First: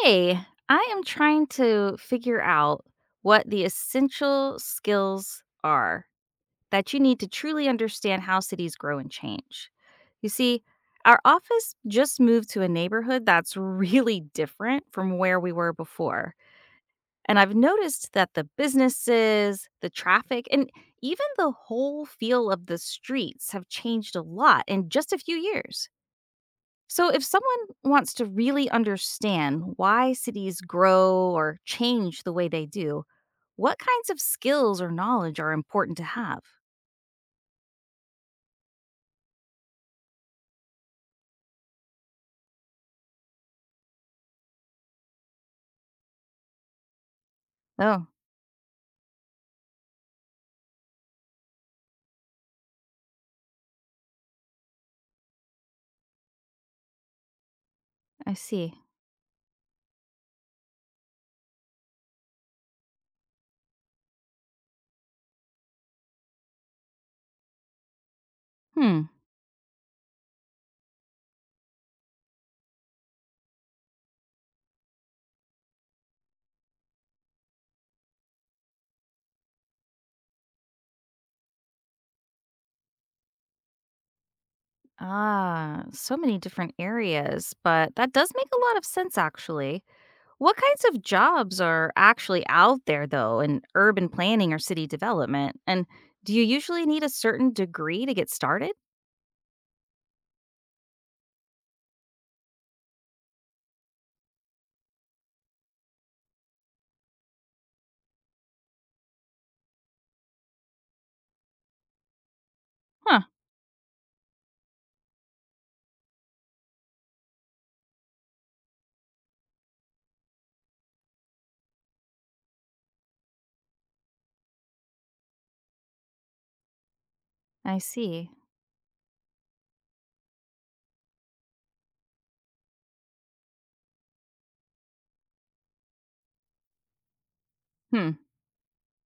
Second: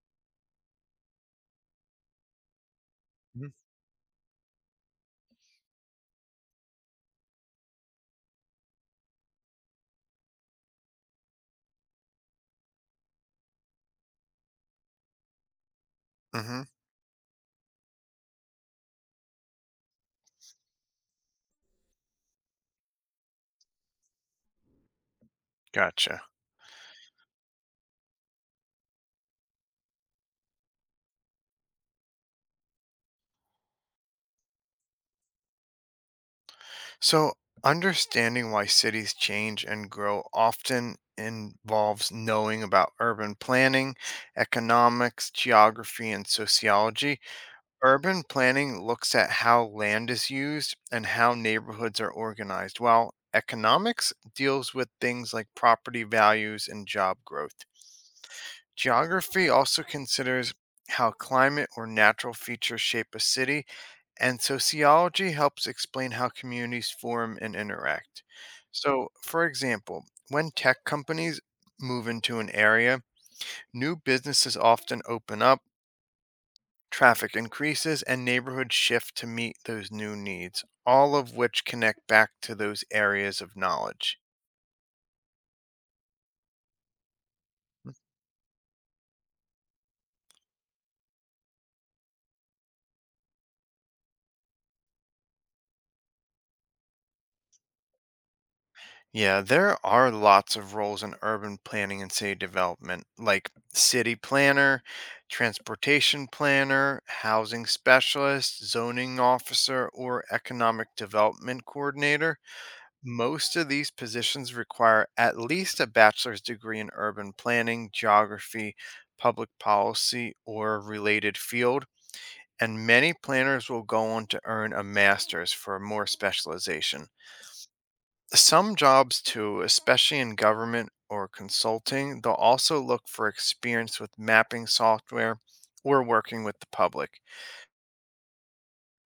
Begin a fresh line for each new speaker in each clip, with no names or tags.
Hey, I am trying to figure out what the essential skills are that you need to truly understand how cities grow and change. You see, our office just moved to a neighborhood that's really different from where we were before.
Mm-hmm.
And I've noticed that the businesses, the traffic, and even the whole feel of the streets have changed a lot in just a few years.
Gotcha.
So, if someone wants to really understand why cities grow or change the way they do, what kinds of skills or knowledge are important to have?
So, understanding why cities change and grow often involves knowing about urban planning, economics, geography, and sociology.
Oh,
Urban planning looks at how land is used and how neighborhoods are organized, while economics deals with things like property values and job growth.
I see.
Geography also considers how climate or natural features shape a city, and sociology helps explain how communities form and interact.
Hmm.
So, for example, when tech companies move into an area, new businesses often open up, traffic increases, and neighborhoods shift to meet those new needs, all of which connect back to those areas of knowledge.
Ah, so many different areas, but that does make a lot of sense actually. What kinds of jobs are actually out there, though, in urban planning or city development? And do you usually need a certain degree to get started?
Yeah, there are lots of roles in urban planning and city development, like city planner, transportation planner, housing specialist, zoning officer, or economic development coordinator.
Huh,
Most of these positions require at least a bachelor's degree in urban planning, geography, public policy, or related field, and many planners will go on to earn a master's for more specialization
I see.
some jobs too, especially in government or consulting, they'll also look for experience with mapping software or working with the public.
Hmm,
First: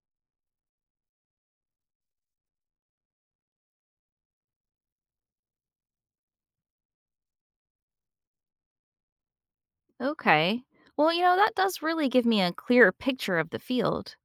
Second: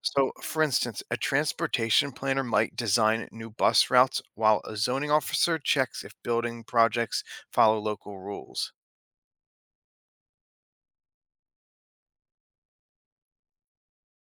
So, for instance, a transportation planner might design new bus routes while a zoning officer checks if building projects follow local rules.
okay. Well, that does really give me a clearer picture of the field.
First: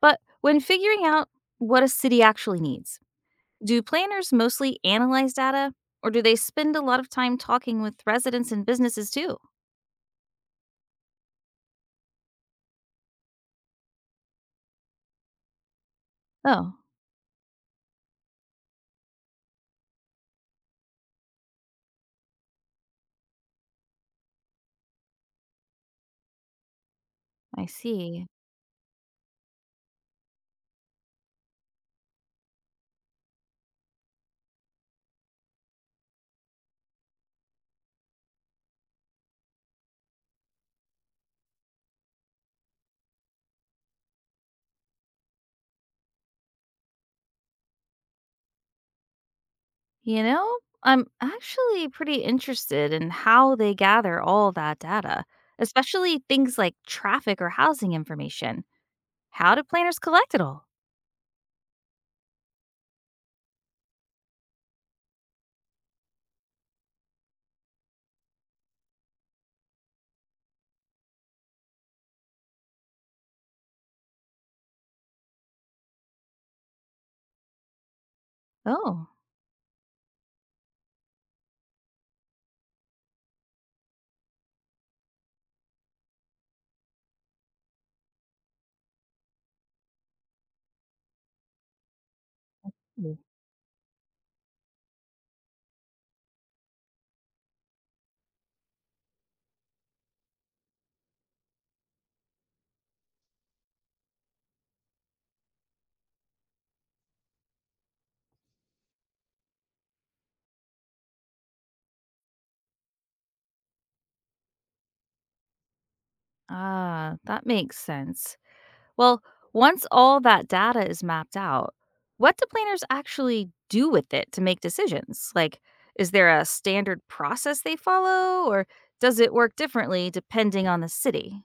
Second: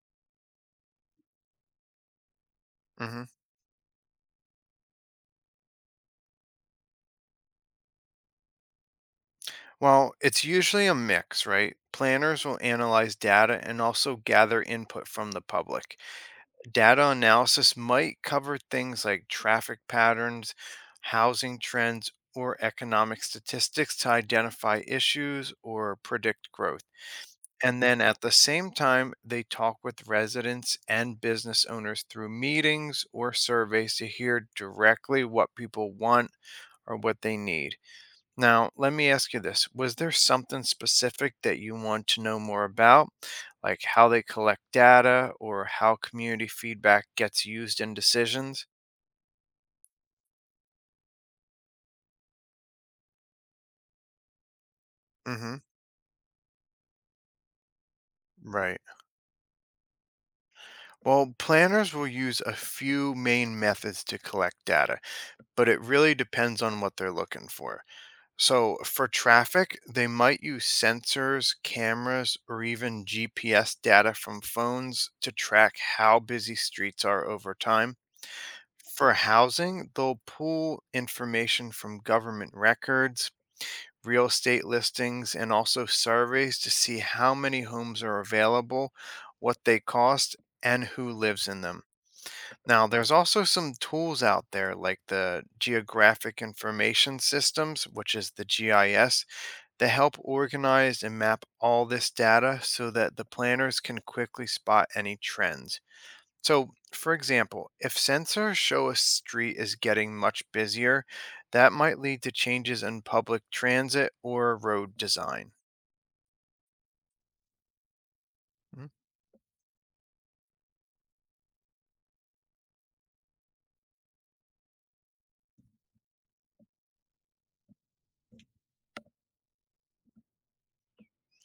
But when figuring out what a city actually needs,
Hmm.
do planners mostly analyze data, or do they spend a lot of time talking with residents and businesses too?
Well, it's usually a mix, right? Planners will analyze data and also gather input from the public.
Oh,
Data analysis might cover things like traffic patterns, housing trends, or economic statistics to identify issues or predict growth.
I
And then at
see.
the same time, they talk with residents and business owners through meetings or surveys to hear directly what people want or what they need. Now, let me ask you this. Was there something specific that you want to know more about, like how they collect data or how community feedback gets used in decisions?
You know, I'm actually pretty interested in how they gather all that data,
Mm-hmm.
especially things like traffic or housing information.
Right.
How do planners collect it all?
Well, planners will use a few main methods to collect data, but it really depends on what they're looking for. So, for traffic, they might use sensors, cameras, or even GPS data from phones to track how busy streets are over time.
Oh,
For housing, they'll pull information from government records, real estate listings, and also surveys to see how many homes are available, what they cost, and who lives in them. Now, there's
mm.
also some tools out there like the Geographic Information Systems, which is the GIS, that help organize and map all this data so that the planners can quickly spot any trends. So, for example, if sensors show a street is getting much busier, that might lead to changes in public transit or road design.
Ah, that makes sense.
Mhm.
Well, once all that data is mapped out, what do planners actually do with it to make decisions? Like, is there a standard process they follow, or does it work differently depending on the city?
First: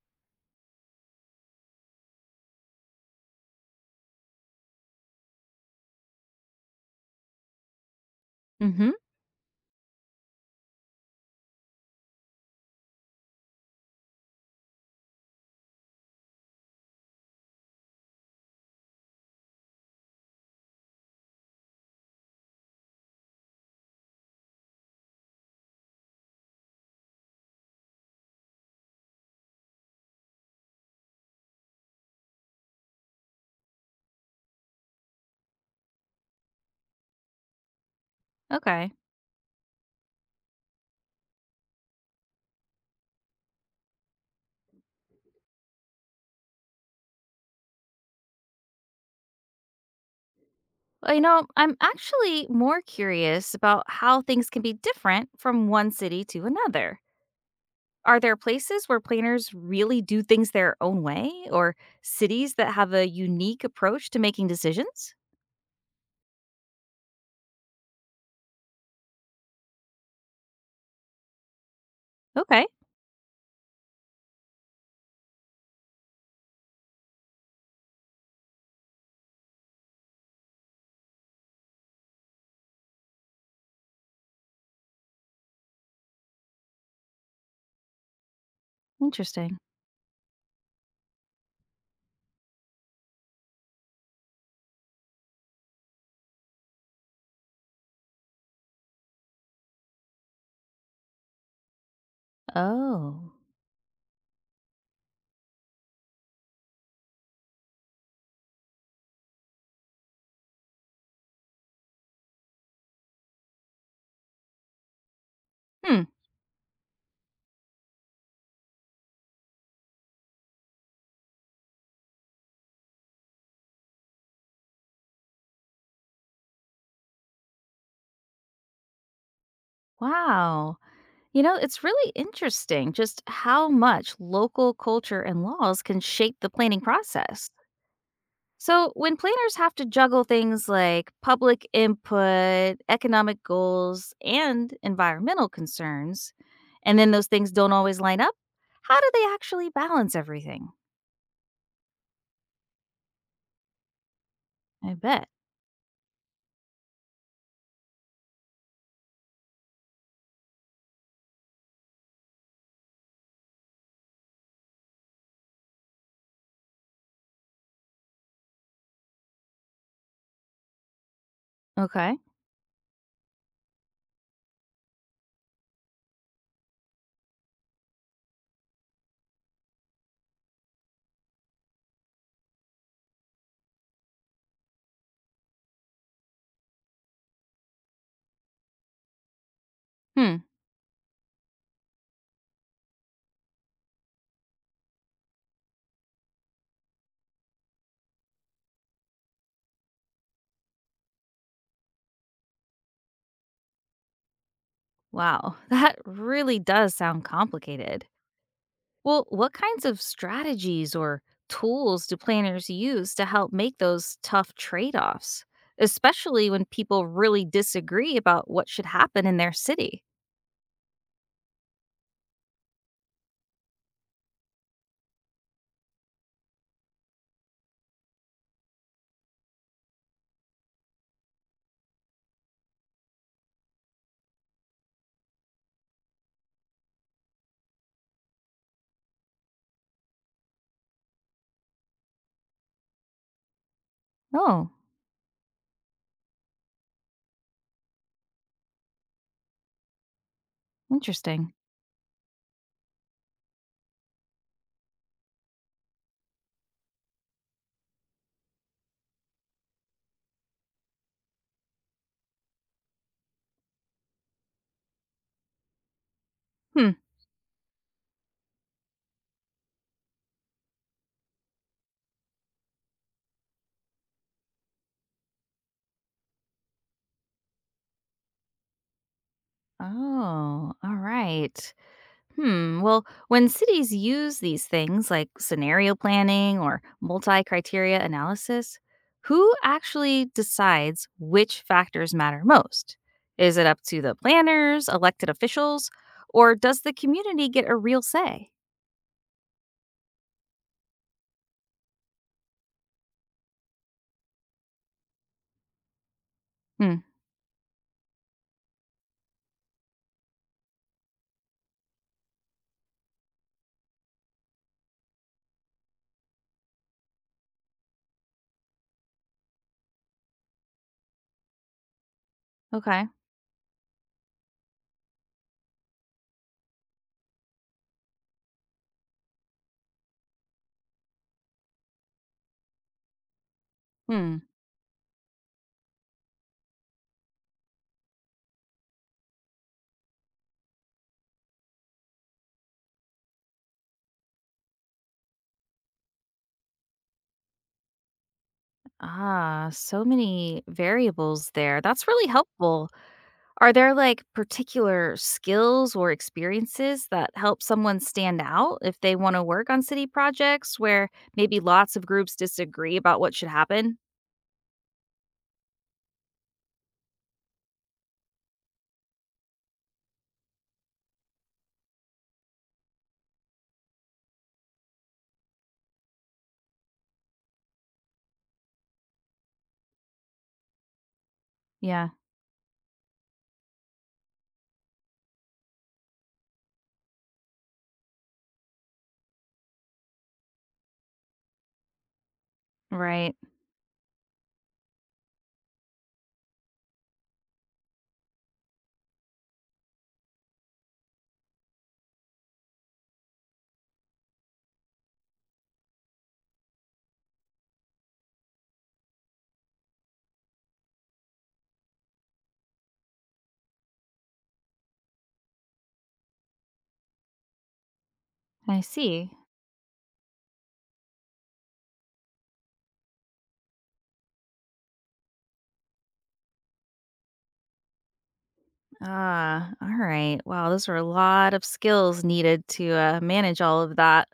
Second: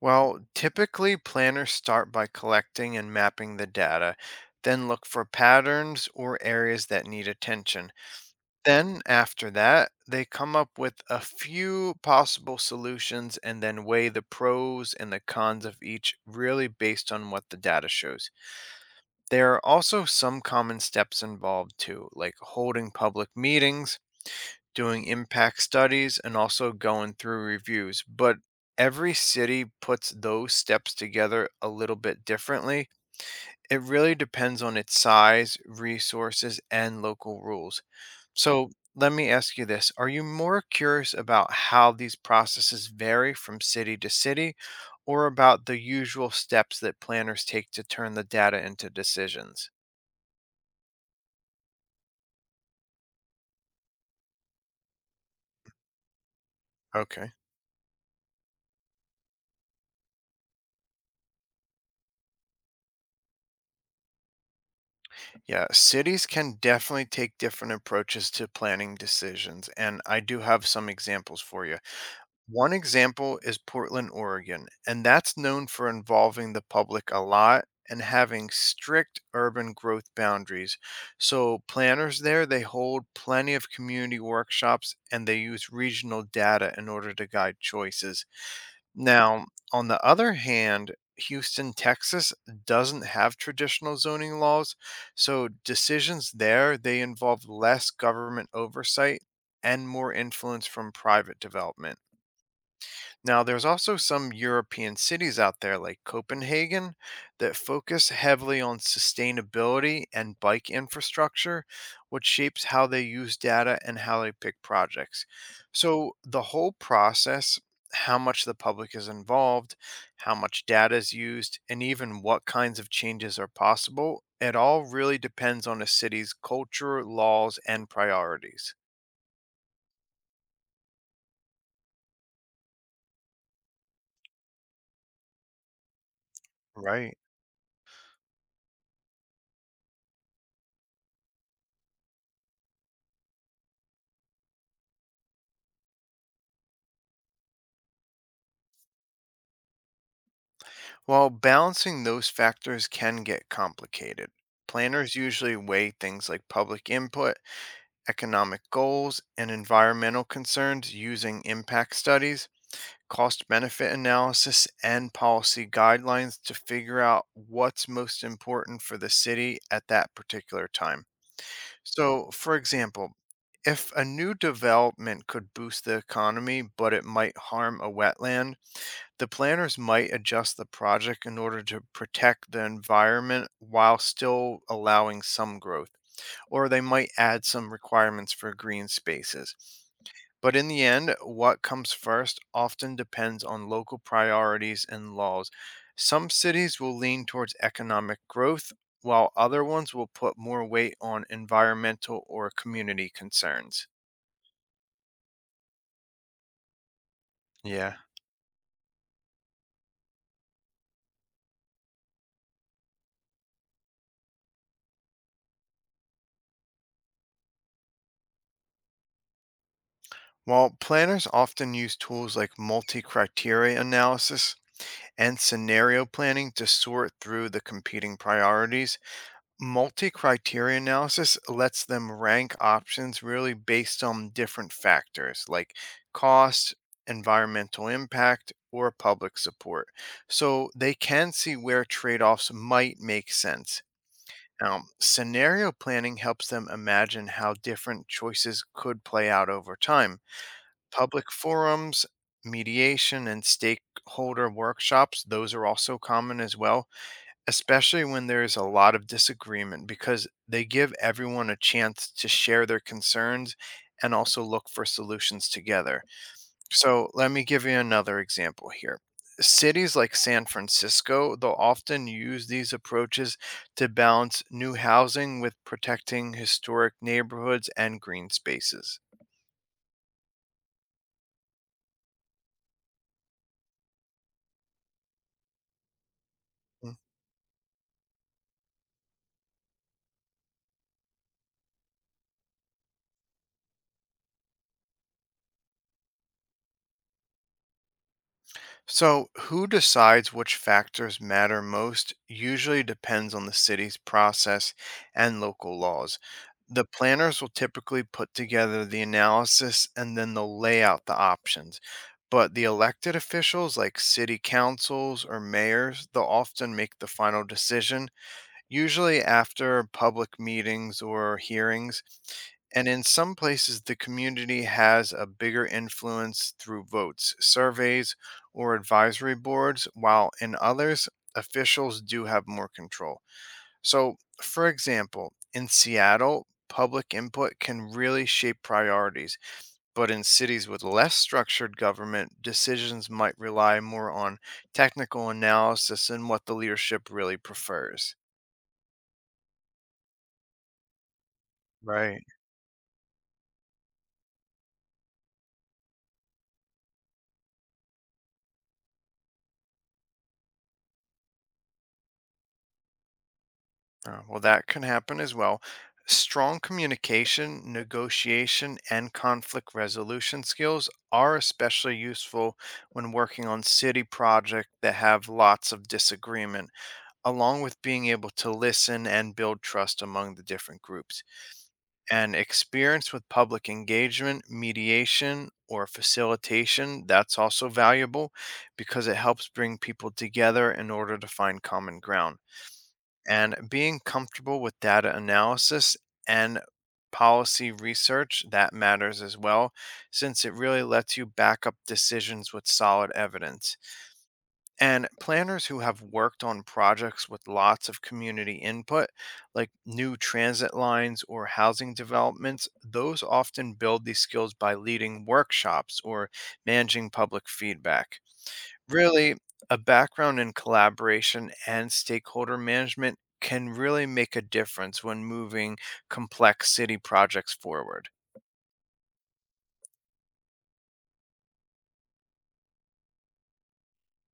Well, typically planners start by collecting and mapping the data, then look for patterns or areas that need attention.
Hmm.
Then, after that, they come up with a few possible solutions and then weigh the pros and the cons of each, really based on what the data shows. There are also some common steps involved, too, like holding public meetings, doing impact studies, and also going through reviews. But every city puts those steps together a little bit differently. It really depends on its size, resources, and local rules. So,
Okay.
let me ask you this. Are you more curious about how these processes vary from city to city or about the usual steps that planners take to turn the data into decisions?
Well, I'm actually more curious about how things can be different from one city to another.
Okay.
Are there places where planners really do things their own way, or cities that have a unique approach to making decisions?
Yeah, cities can definitely take different approaches to planning decisions, and I do have some examples for you.
Okay,
One example is Portland, Oregon, and that's known for involving the public a lot and having strict urban growth boundaries. So planners there, they hold plenty of community workshops and they use regional data in order to guide choices. Now,
interesting.
on the other hand, Houston, Texas doesn't have traditional zoning laws, so decisions there they involve less government oversight and more influence from private development.
Oh.
Now, there's also some European cities out there like Copenhagen that focus heavily on sustainability and bike infrastructure, which shapes how they use data and how they pick projects.
Hmm.
So, the whole process, how much the public is involved, how much data is used, and even what kinds of changes are possible, it all really depends on a city's culture, laws, and priorities.
Wow. You know, it's really interesting just how much local culture and laws can shape the planning
Right.
process. So, when planners have to juggle things like public input, economic goals, and environmental concerns, and then those things don't always line up, how do they actually balance everything?
While balancing those factors can get complicated,
I
planners
bet.
usually weigh things like public input, economic goals, and environmental concerns using impact studies, cost benefit analysis, and policy guidelines to figure out what's most important for the city at that particular time.
Okay.
So, for example, if a new development could boost the economy, but it might harm a wetland, the planners might adjust the project in order to protect the environment while still allowing some growth, or they might add some requirements for green spaces.
Hmm.
But in the end, what comes first often depends on local priorities and laws. Some cities will lean towards economic growth, while other ones will put more weight on environmental or community concerns.
Wow. That really does sound
Yeah.
complicated. Well, what kinds of strategies or tools do planners use to help make those tough trade offs, especially when people really disagree about what should happen in their city?
While planners often use tools like multi criteria analysis, and scenario planning to sort through the competing priorities. Multi criteria analysis lets them rank options really based on different factors like cost, environmental impact, or public support. So they can see where trade offs might make sense.
Oh,
Now, scenario planning helps them imagine how different choices could play out over time. Public
interesting.
forums, mediation, and stakeholder workshops, those are also common as well, especially when there is a lot of disagreement because they give everyone a chance to share their concerns and also look for solutions together.
Hmm.
So, let me give you another example here. Cities like San Francisco, they'll often use these approaches to balance new housing with protecting historic neighborhoods and green spaces.
Oh, all right. Hmm. Well, when cities use these things like scenario planning or
Mm.
multi criteria analysis, who actually decides which factors matter most? Is it up to the planners, elected officials, or does the community get a real say?
So, who decides which factors matter most usually depends on the city's process and local laws. The
Hmm.
planners will typically put together the analysis and then they'll lay out the options. But the elected officials, like city councils or mayors, they'll often make the final decision usually after public meetings or hearings. And in
Okay.
some places, the community has a bigger influence through votes, surveys, or advisory boards, while in others, officials do have more control. So,
Hmm.
for example, in Seattle, public input can really shape priorities. But in cities with less structured government, decisions might rely more on technical analysis and what the leadership really prefers.
Ah, so many variables there. That's
Right.
really helpful. Are there, like, particular skills or experiences that help someone stand out if they wanna work on city projects where maybe lots of groups disagree about what should happen?
Well, that can happen as well. Strong communication, negotiation, and conflict resolution skills are especially useful when working on city projects that have lots of disagreement, along with being able to listen and build trust among the different groups.
Yeah,
And experience with public engagement, mediation, or facilitation, that's also valuable because it helps bring people together in order to find common ground
right.
and being comfortable with data analysis and policy research that matters as well since it really lets you back up decisions with solid evidence and planners who have worked on projects with lots of community input like new transit lines or housing developments those often build these skills by leading workshops or managing public feedback.
I see.
Really, a background in collaboration and stakeholder management can really make a difference when moving complex city projects forward.
Ah, all right. Wow, those were a lot of skills needed to manage all of that.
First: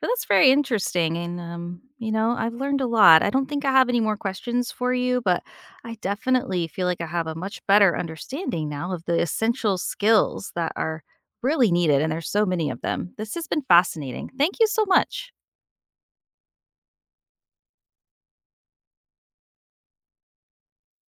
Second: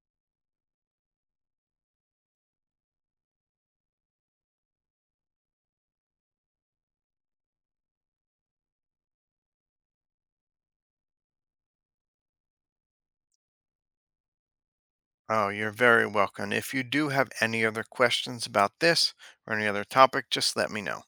But that's very interesting. And, you know, I've learned a lot. I don't think I have any more questions for you, but I definitely feel like I have a much better understanding now of the essential skills that are really needed. And there's so many of them. This has been fascinating. Thank you so much.
Oh, you're very welcome. If you do have any other questions about this or any other topic, just let me know.